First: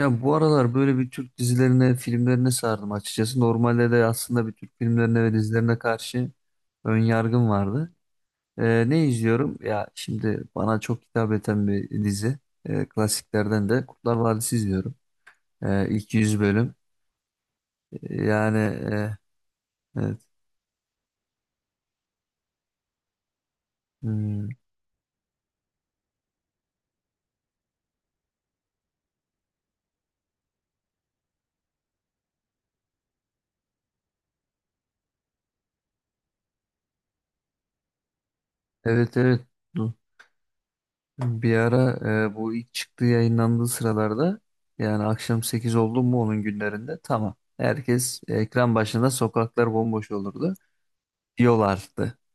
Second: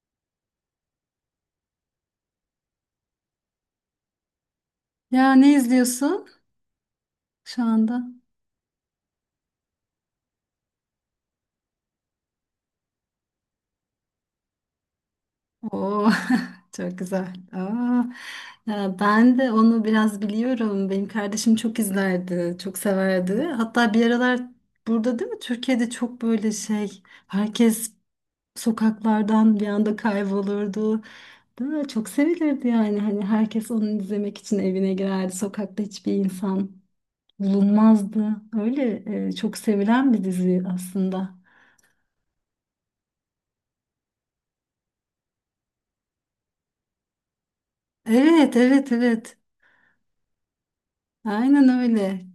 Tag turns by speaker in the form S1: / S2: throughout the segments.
S1: Ya bu aralar böyle bir Türk dizilerine, filmlerine sardım açıkçası. Normalde de aslında bir Türk filmlerine ve
S2: Ya ne
S1: dizilerine
S2: izliyorsun
S1: karşı ön yargım
S2: şu
S1: vardı.
S2: anda?
S1: Ne izliyorum? Ya şimdi bana çok hitap eden bir dizi. Klasiklerden de Kurtlar Vadisi izliyorum.
S2: Oo,
S1: İlk 100 bölüm.
S2: çok güzel. Aa,
S1: Yani,
S2: ya
S1: e,
S2: ben de onu
S1: evet.
S2: biraz biliyorum. Benim kardeşim çok izlerdi, çok severdi. Hatta bir aralar
S1: Hmm,
S2: burada değil mi? Türkiye'de çok böyle şey, herkes sokaklardan bir anda kaybolurdu. Değil mi? Çok sevilirdi yani. Hani herkes onu izlemek için evine girerdi. Sokakta hiçbir insan bulunmazdı. Öyle
S1: evet, evet.
S2: çok
S1: Du-
S2: sevilen bir dizi aslında.
S1: Bir ara, bu ilk çıktığı yayınlandığı sıralarda, yani akşam 8 oldu mu onun günlerinde, tamam. Herkes
S2: Evet,
S1: ekran
S2: evet,
S1: başında,
S2: evet.
S1: sokaklar bomboş olurdu. Yol
S2: Aynen
S1: arttı.
S2: öyle.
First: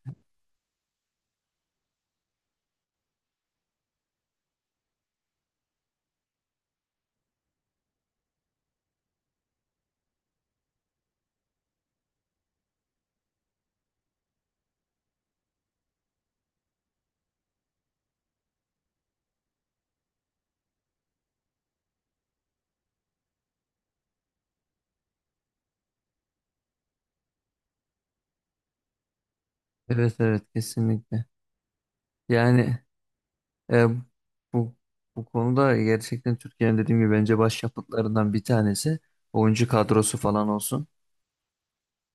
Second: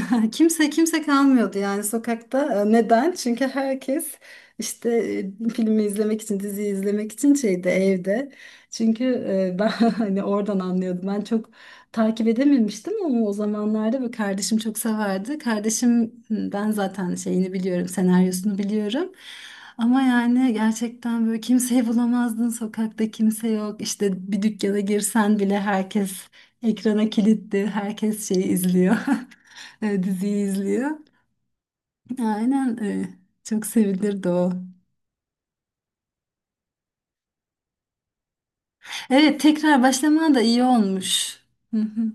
S2: Kimse kalmıyordu yani sokakta. E, neden? Çünkü herkes işte filmi izlemek için, diziyi izlemek için şeyde evde. Çünkü ben hani oradan anlıyordum. Ben çok takip edememiştim ama o zamanlarda böyle kardeşim çok severdi. Kardeşim ben zaten şeyini biliyorum, senaryosunu biliyorum. Ama yani gerçekten böyle kimseyi bulamazdın sokakta, kimse yok. İşte bir dükkana girsen bile herkes ekrana kilitli, herkes şeyi izliyor. E,
S1: Evet, evet,
S2: diziyi izliyor.
S1: kesinlikle.
S2: Aynen,
S1: Yani,
S2: çok
S1: e,
S2: sevilirdi o.
S1: bu bu konuda gerçekten Türkiye'nin, dediğim gibi, bence başyapıtlarından bir tanesi
S2: Evet,
S1: oyuncu
S2: tekrar
S1: kadrosu
S2: başlaman da
S1: falan
S2: iyi
S1: olsun.
S2: olmuş. Hı hı.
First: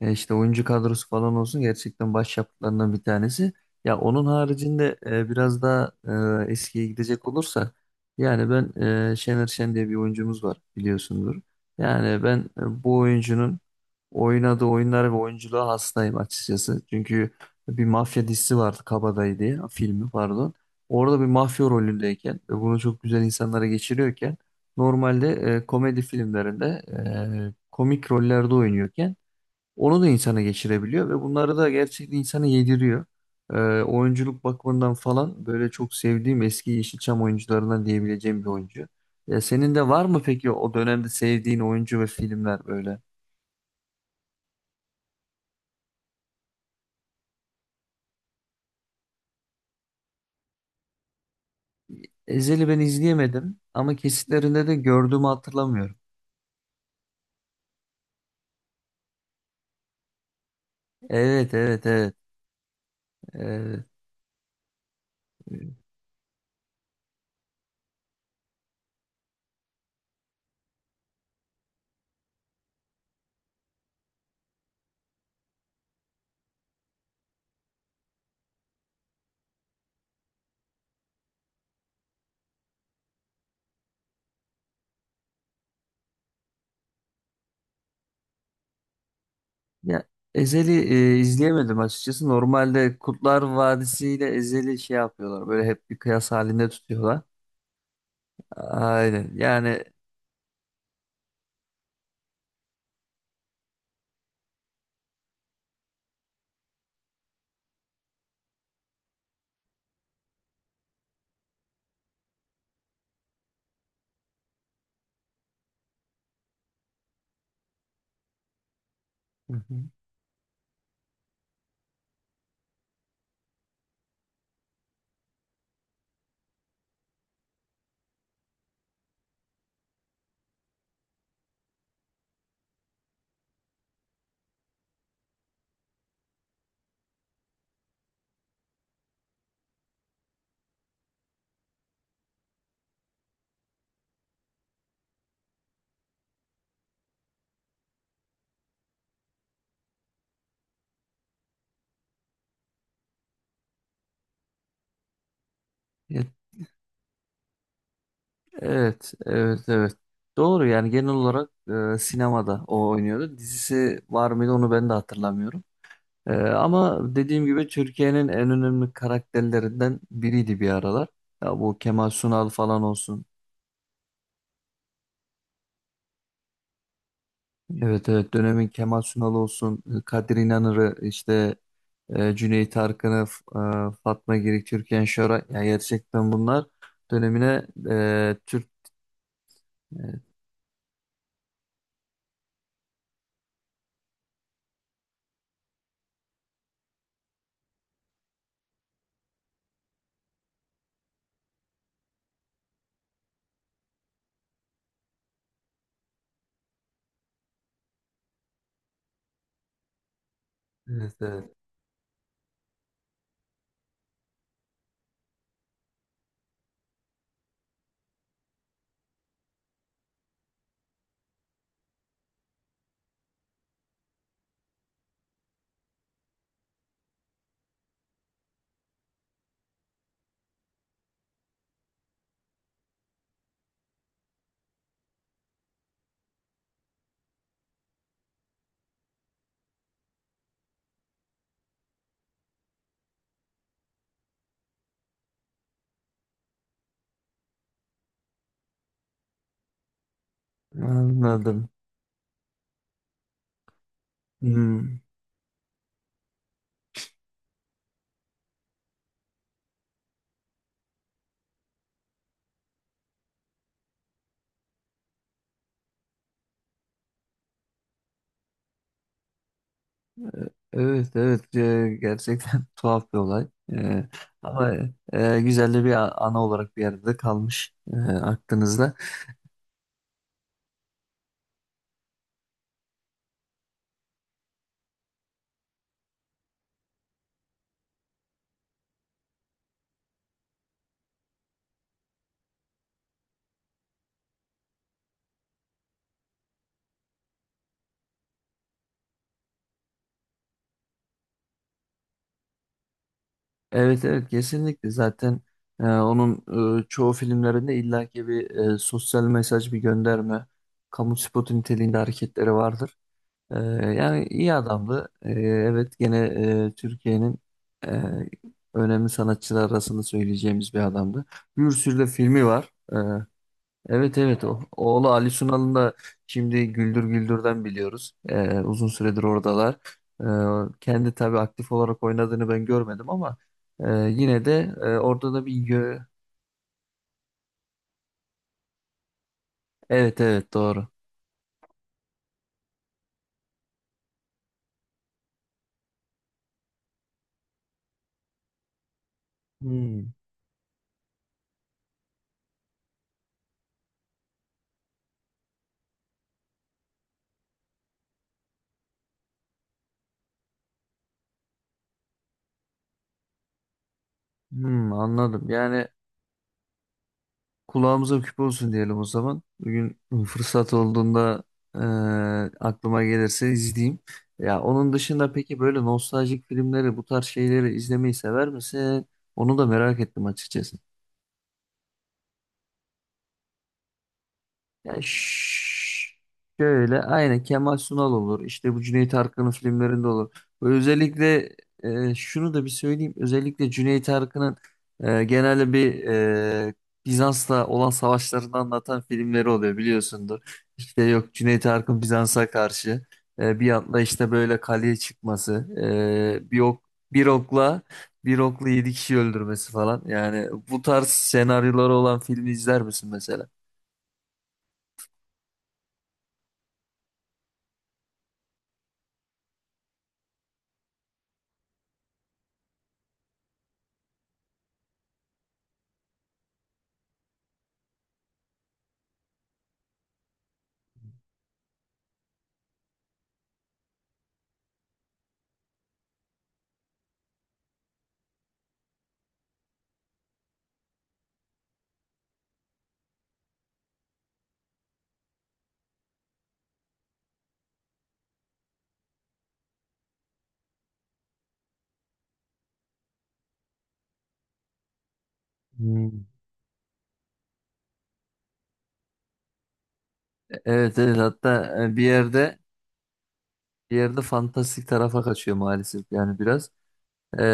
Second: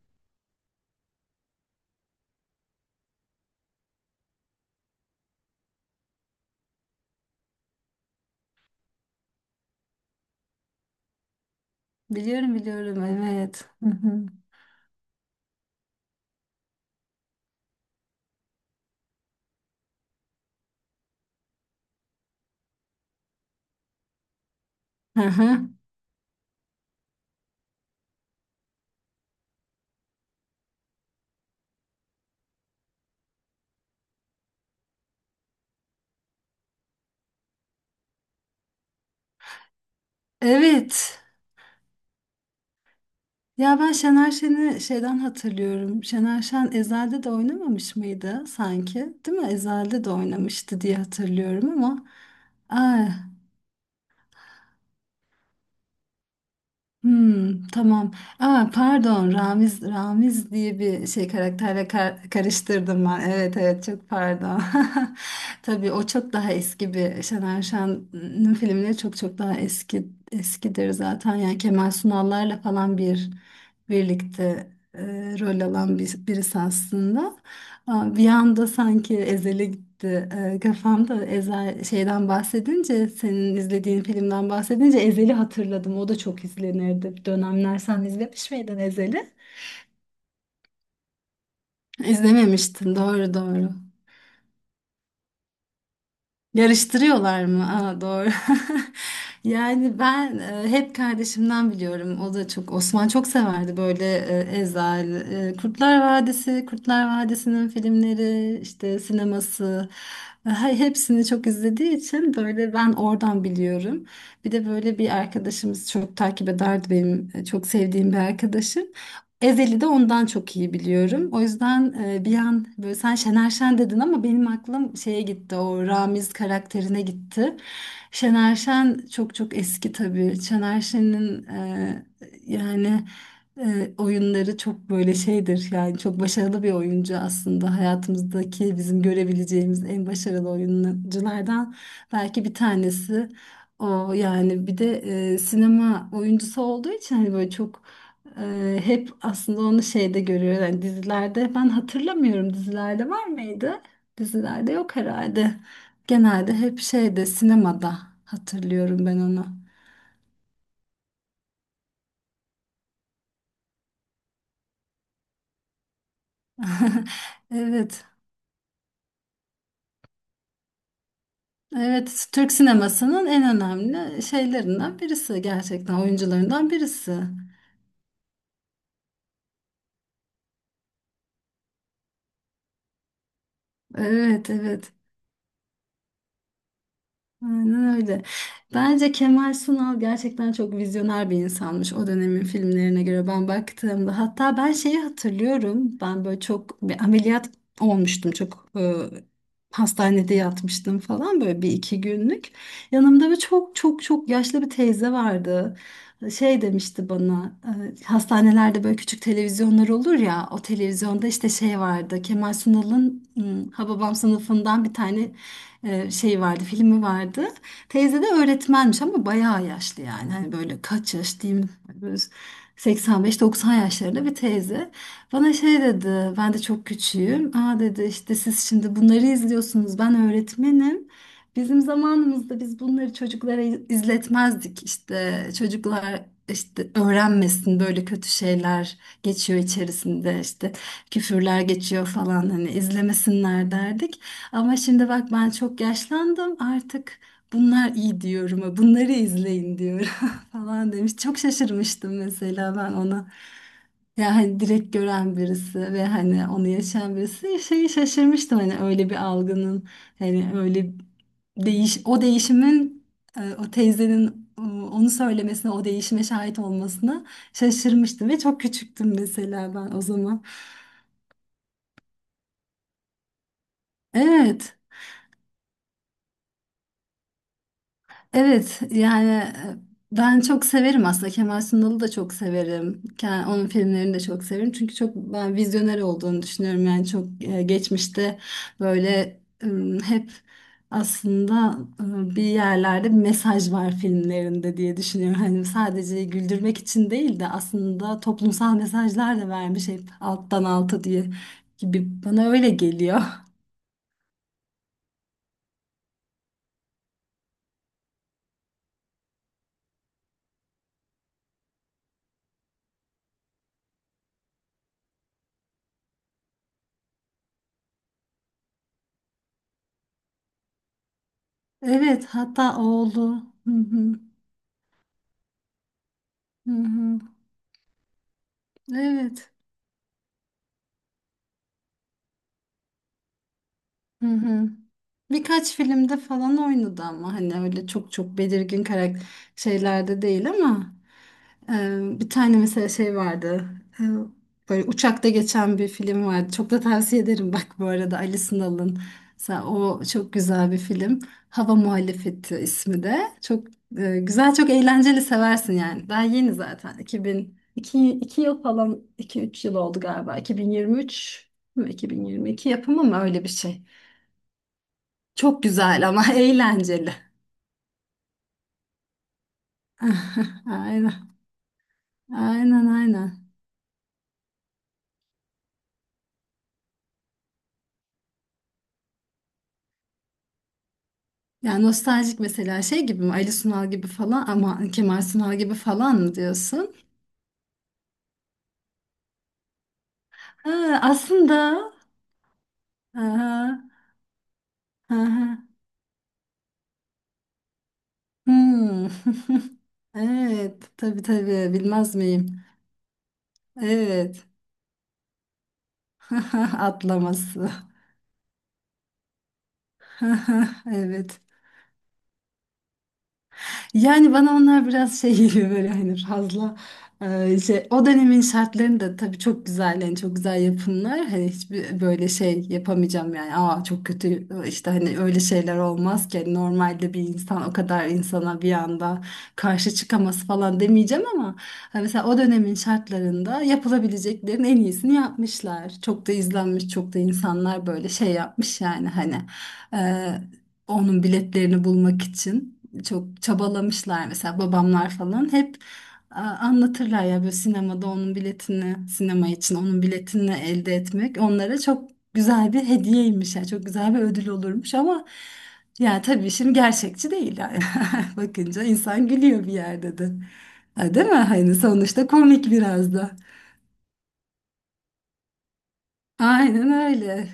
S1: İşte oyuncu kadrosu falan olsun, gerçekten başyapıtlarından bir tanesi. Ya onun haricinde, biraz daha eskiye gidecek olursa, yani ben, Şener Şen diye bir oyuncumuz var, biliyorsundur. Yani ben,
S2: Biliyorum
S1: bu
S2: biliyorum,
S1: oyuncunun
S2: evet. Hı hı.
S1: oynadığı oyunlara ve oyunculuğa hastayım açıkçası. Çünkü bir mafya dizisi vardı, Kabadayı diye, filmi pardon. Orada bir mafya rolündeyken ve bunu çok güzel insanlara geçiriyorken,
S2: Hı
S1: normalde,
S2: hı.
S1: komedi filmlerinde komik rollerde oynuyorken, onu da insana geçirebiliyor ve bunları da gerçekten insana yediriyor. Ee, Oyunculuk bakımından falan böyle çok sevdiğim eski Yeşilçam oyuncularından diyebileceğim bir oyuncu. Ya senin de var mı peki o dönemde
S2: Evet.
S1: sevdiğin oyuncu ve filmler böyle?
S2: Ya ben Şener Şen'i şeyden hatırlıyorum. Şener Şen Ezel'de de oynamamış mıydı sanki? Değil mi? Ezel'de de oynamıştı diye hatırlıyorum ama.
S1: Ezel'i ben
S2: Ay.
S1: izleyemedim ama kesitlerinde de gördüğümü hatırlamıyorum.
S2: Hmm, tamam. Aa, pardon, Ramiz diye bir şey,
S1: Evet, evet,
S2: karakterle
S1: evet.
S2: karıştırdım ben. Evet
S1: Evet.
S2: evet, çok pardon. Tabii o çok daha eski, bir Şener Şen'in filmleri çok çok daha eskidir zaten. Yani Kemal Sunal'larla falan birlikte rol alan birisi aslında. Ha, bir anda sanki Ezel'e gitti. Kafamda Ezel şeyden bahsedince, senin izlediğin filmden bahsedince Ezel'i hatırladım. O da çok izlenirdi bir dönemler. Sen izlemiş miydin Ezel'i?
S1: Ya Ezel'i, izleyemedim açıkçası.
S2: İzlememiştin,
S1: Normalde
S2: doğru
S1: Kurtlar
S2: doğru.
S1: Vadisi ile Ezel'i şey yapıyorlar. Böyle hep bir kıyas halinde tutuyorlar.
S2: Yarıştırıyorlar mı? Aa, doğru.
S1: Aynen. Yani.
S2: Yani ben hep kardeşimden biliyorum. O da çok, Osman çok severdi böyle, Ezel, Kurtlar Vadisi, Kurtlar Vadisi'nin filmleri, işte sineması. Hepsini çok izlediği için böyle ben oradan biliyorum. Bir de böyle bir arkadaşımız çok takip ederdi, benim çok sevdiğim bir arkadaşım.
S1: Hı
S2: Ezeli
S1: hı.
S2: de ondan çok iyi biliyorum. O yüzden bir an böyle, sen Şener Şen dedin ama benim aklım şeye gitti. O Ramiz karakterine gitti. Şener Şen çok çok eski tabii. Şener Şen'in, yani oyunları çok böyle şeydir. Yani çok başarılı bir oyuncu aslında. Hayatımızdaki bizim görebileceğimiz en başarılı oyunculardan belki bir tanesi. O yani bir de sinema oyuncusu olduğu için hani böyle çok, hep aslında onu şeyde görüyor. Yani dizilerde ben hatırlamıyorum, dizilerde var mıydı? Dizilerde yok herhalde.
S1: Ya.
S2: Genelde hep şeyde, sinemada hatırlıyorum
S1: Evet,
S2: ben onu.
S1: evet, evet. Doğru, yani genel olarak, sinemada o oynuyordu. Dizisi var mıydı onu ben de hatırlamıyorum. Ama dediğim gibi,
S2: Evet.
S1: Türkiye'nin en önemli karakterlerinden biriydi bir aralar. Ya bu Kemal
S2: Evet,
S1: Sunal
S2: Türk
S1: falan olsun.
S2: sinemasının en önemli şeylerinden birisi, gerçekten oyuncularından birisi.
S1: Evet, evet, dönemin Kemal Sunal olsun, Kadir İnanır'ı, işte, Cüneyt Arkın'ı, Fatma
S2: Evet,
S1: Girik,
S2: evet.
S1: Türkan Şoray. Ya gerçekten bunlar dönemine,
S2: Aynen öyle.
S1: Türk...
S2: Bence Kemal Sunal gerçekten çok vizyoner bir insanmış, o dönemin filmlerine göre ben baktığımda. Hatta ben şeyi hatırlıyorum. Ben böyle çok, bir ameliyat olmuştum. Çok hastanede yatmıştım falan, böyle bir iki günlük. Yanımda bir çok çok çok yaşlı bir teyze vardı. Şey demişti bana, hastanelerde böyle küçük televizyonlar olur ya, o
S1: Evet,
S2: televizyonda işte
S1: evet.
S2: şey vardı, Kemal Sunal'ın Hababam Sınıfı'ndan bir tane şey vardı, filmi vardı. Teyze de öğretmenmiş ama bayağı yaşlı yani. Hani böyle kaç yaş diyeyim, böyle 85-90 yaşlarında bir teyze. Bana şey dedi, ben de çok küçüğüm. Aa dedi, işte siz şimdi bunları izliyorsunuz, ben öğretmenim. Bizim zamanımızda biz bunları çocuklara izletmezdik, işte çocuklar işte öğrenmesin böyle kötü şeyler geçiyor içerisinde, işte küfürler geçiyor falan, hani izlemesinler derdik. Ama şimdi bak, ben çok yaşlandım artık, bunlar iyi diyorum. Bunları izleyin diyorum falan demiş. Çok
S1: Anladım.
S2: şaşırmıştım mesela ben ona. Ya hani direkt
S1: Hmm.
S2: gören birisi ve hani onu yaşayan birisi, şeyi şaşırmıştım, hani öyle bir algının, hani öyle o değişimin, o teyzenin, onu söylemesine, o değişime şahit olmasına şaşırmıştım ve çok küçüktüm mesela ben o zaman.
S1: Evet, evet, gerçekten tuhaf bir olay. Ama
S2: Evet.
S1: güzel de bir ana olarak bir yerde kalmış,
S2: Evet
S1: aklınızda.
S2: yani, ben çok severim aslında, Kemal Sunal'ı da çok severim. Onun filmlerini de çok severim. Çünkü çok, ben vizyoner olduğunu düşünüyorum. Yani çok, geçmişte böyle, e, hep aslında bir yerlerde bir mesaj var filmlerinde diye düşünüyorum. Hani sadece güldürmek için değil de aslında toplumsal mesajlar da vermiş hep alttan alta diye, gibi bana öyle geliyor.
S1: Evet, evet, kesinlikle, zaten onun çoğu filmlerinde illaki bir sosyal mesaj, bir gönderme, kamu spotu niteliğinde hareketleri vardır. E, Yani iyi adamdı. Evet, gene, Türkiye'nin e, önemli sanatçılar arasında söyleyeceğimiz bir adamdı. Bir sürü de
S2: Evet,
S1: filmi var.
S2: hatta oğlu. Hı
S1: Evet,
S2: hı.
S1: evet, oğlu Ali Sunal'ın da
S2: Hı
S1: şimdi Güldür
S2: hı.
S1: Güldür'den biliyoruz. Uzun süredir
S2: Evet.
S1: oradalar. Kendi tabii aktif olarak oynadığını ben görmedim ama,
S2: Hı
S1: yine
S2: hı.
S1: de orada da bir
S2: Birkaç
S1: yö...
S2: filmde falan oynadı ama hani öyle çok çok belirgin karakter
S1: Evet,
S2: şeylerde değil
S1: evet, doğru.
S2: ama, bir tane mesela şey vardı. E, böyle uçakta geçen bir film vardı. Çok da tavsiye ederim bak, bu arada, Ali Sınal'ın. Mesela o
S1: Hmm.
S2: çok güzel bir film. Hava Muhalefeti ismi de. Çok güzel, çok eğlenceli, seversin yani. Daha yeni zaten. 2000 2, 2 yıl falan, 2-3 yıl oldu galiba. 2023 mi 2022 yapımı mı, öyle bir şey.
S1: Hmm, anladım.
S2: Çok
S1: Yani
S2: güzel ama eğlenceli.
S1: kulağımıza küpe olsun diyelim o zaman. Bugün fırsat
S2: Aynen.
S1: olduğunda, e,
S2: Aynen
S1: aklıma
S2: aynen.
S1: gelirse izleyeyim. Ya onun dışında peki, böyle nostaljik filmleri, bu tarz şeyleri izlemeyi sever misin? Onu da merak ettim açıkçası.
S2: Yani nostaljik, mesela şey gibi mi? Ali Sunal gibi falan ama,
S1: Ya
S2: Kemal Sunal gibi falan mı diyorsun?
S1: şöyle, aynı Kemal Sunal olur. İşte bu Cüneyt Arkın'ın filmlerinde olur. Ve
S2: Ha,
S1: özellikle,
S2: aslında.
S1: şunu da bir söyleyeyim. Özellikle
S2: Aha,
S1: Cüneyt Arkın'ın
S2: aha.
S1: genelde bir, e, Bizans'la olan savaşlarını anlatan
S2: Hmm.
S1: filmleri oluyor, biliyorsundur.
S2: Evet.
S1: İşte
S2: Tabii
S1: yok, Cüneyt
S2: tabii.
S1: Arkın
S2: Bilmez
S1: Bizans'a
S2: miyim?
S1: karşı, bir atla işte
S2: Evet.
S1: böyle kaleye çıkması, e, bir ok bir
S2: Atlaması.
S1: okla bir okla yedi kişi öldürmesi falan. Yani bu tarz
S2: Evet.
S1: senaryoları olan filmi izler misin mesela?
S2: Yani bana onlar biraz şey geliyor böyle, hani fazla, şey, o dönemin şartlarını da tabii çok güzel, yani çok güzel yapımlar, hani hiçbir böyle şey yapamayacağım yani, aa çok kötü işte hani, öyle şeyler olmaz ki. Hani normalde bir insan o kadar insana bir anda karşı çıkaması falan demeyeceğim ama hani, mesela o dönemin şartlarında yapılabileceklerin en iyisini yapmışlar, çok da izlenmiş, çok da insanlar böyle şey yapmış yani, hani e, onun biletlerini bulmak için çok çabalamışlar. Mesela babamlar falan hep anlatırlar ya, böyle sinemada onun biletini, sinema için onun biletini elde etmek onlara çok güzel bir hediyeymiş, yani çok güzel bir ödül olurmuş, ama yani tabii şimdi gerçekçi değil yani, bakınca insan gülüyor bir yerde de.
S1: Evet,
S2: Ha,
S1: evet,
S2: değil mi, hani
S1: hatta bir
S2: sonuçta
S1: yerde
S2: komik biraz da,
S1: bir yerde fantastik tarafa kaçıyor maalesef, yani biraz.
S2: aynen
S1: Ee,
S2: öyle.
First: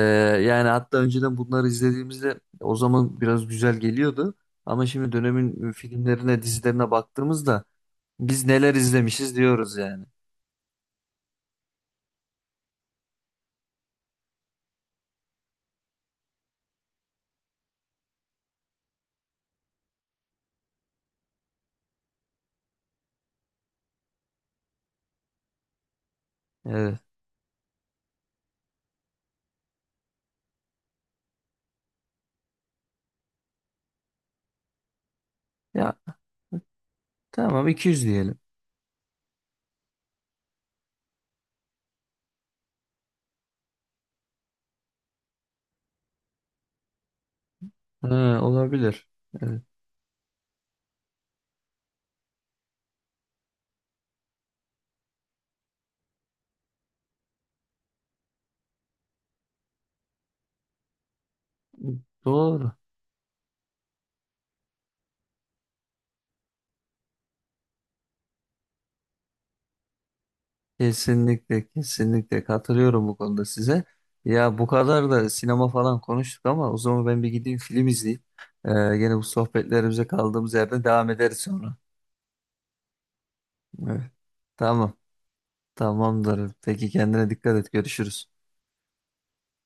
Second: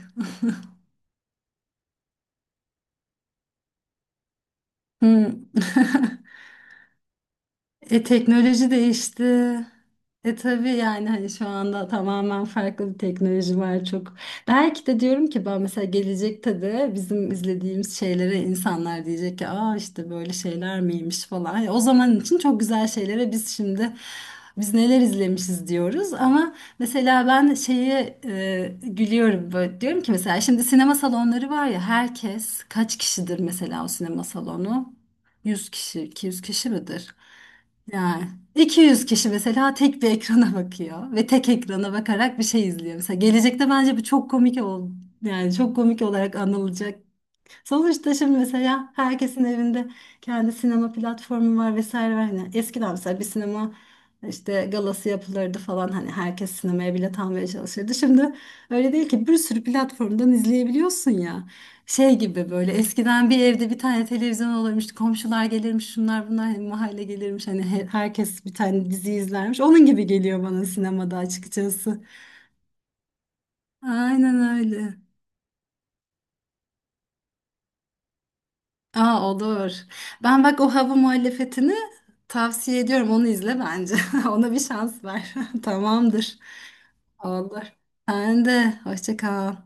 S1: Yani hatta önceden bunları izlediğimizde, o zaman biraz güzel geliyordu. Ama şimdi
S2: Hı.
S1: dönemin, filmlerine, dizilerine baktığımızda,
S2: E
S1: biz
S2: teknoloji
S1: neler izlemişiz
S2: değişti.
S1: diyoruz yani.
S2: E tabii yani, hani şu anda tamamen farklı bir teknoloji var çok. Belki de diyorum ki, ben mesela gelecekte de bizim izlediğimiz şeylere insanlar diyecek ki, aa işte böyle şeyler miymiş falan. Yani o zaman için çok güzel şeylere biz şimdi, biz neler izlemişiz diyoruz, ama
S1: Evet.
S2: mesela ben şeye gülüyorum, böyle diyorum ki mesela, şimdi sinema salonları var ya, herkes kaç kişidir mesela o sinema salonu? 100
S1: Ya
S2: kişi, 200 kişi midir?
S1: tamam, 200
S2: Yani
S1: diyelim.
S2: 200 kişi mesela tek bir ekrana bakıyor ve tek ekrana bakarak bir şey izliyor. Mesela gelecekte bence bu çok komik yani, çok komik olarak anılacak. Sonuçta şimdi
S1: Ha,
S2: mesela
S1: olabilir.
S2: herkesin
S1: Evet.
S2: evinde kendi sinema platformu var, vesaire var. Hani eskiden mesela bir sinema işte galası yapılırdı falan, hani herkes sinemaya bilet almaya çalışırdı. Şimdi öyle değil ki, bir sürü platformdan izleyebiliyorsun ya. Şey gibi,
S1: Doğru.
S2: böyle eskiden bir evde bir tane televizyon olurmuş, komşular gelirmiş, şunlar bunlar, hani mahalle gelirmiş. Hani herkes bir tane dizi izlermiş. Onun gibi geliyor bana sinemada
S1: Kesinlikle,
S2: açıkçası.
S1: kesinlikle katılıyorum bu konuda size.
S2: Aynen
S1: Ya bu
S2: öyle.
S1: kadar da sinema falan konuştuk, ama o zaman ben bir gideyim film izleyeyim. Ee, Yine bu
S2: Aa, olur.
S1: sohbetlerimize
S2: Ben
S1: kaldığımız
S2: bak o
S1: yerden
S2: Hava
S1: devam ederiz
S2: Muhalefeti'ni
S1: sonra.
S2: tavsiye ediyorum. Onu izle bence.
S1: Evet.
S2: Ona bir
S1: Tamam,
S2: şans ver. Tamamdır.
S1: tamamdır. Peki kendine dikkat
S2: Olur.
S1: et. Görüşürüz.
S2: Sen de. Hoşça kal.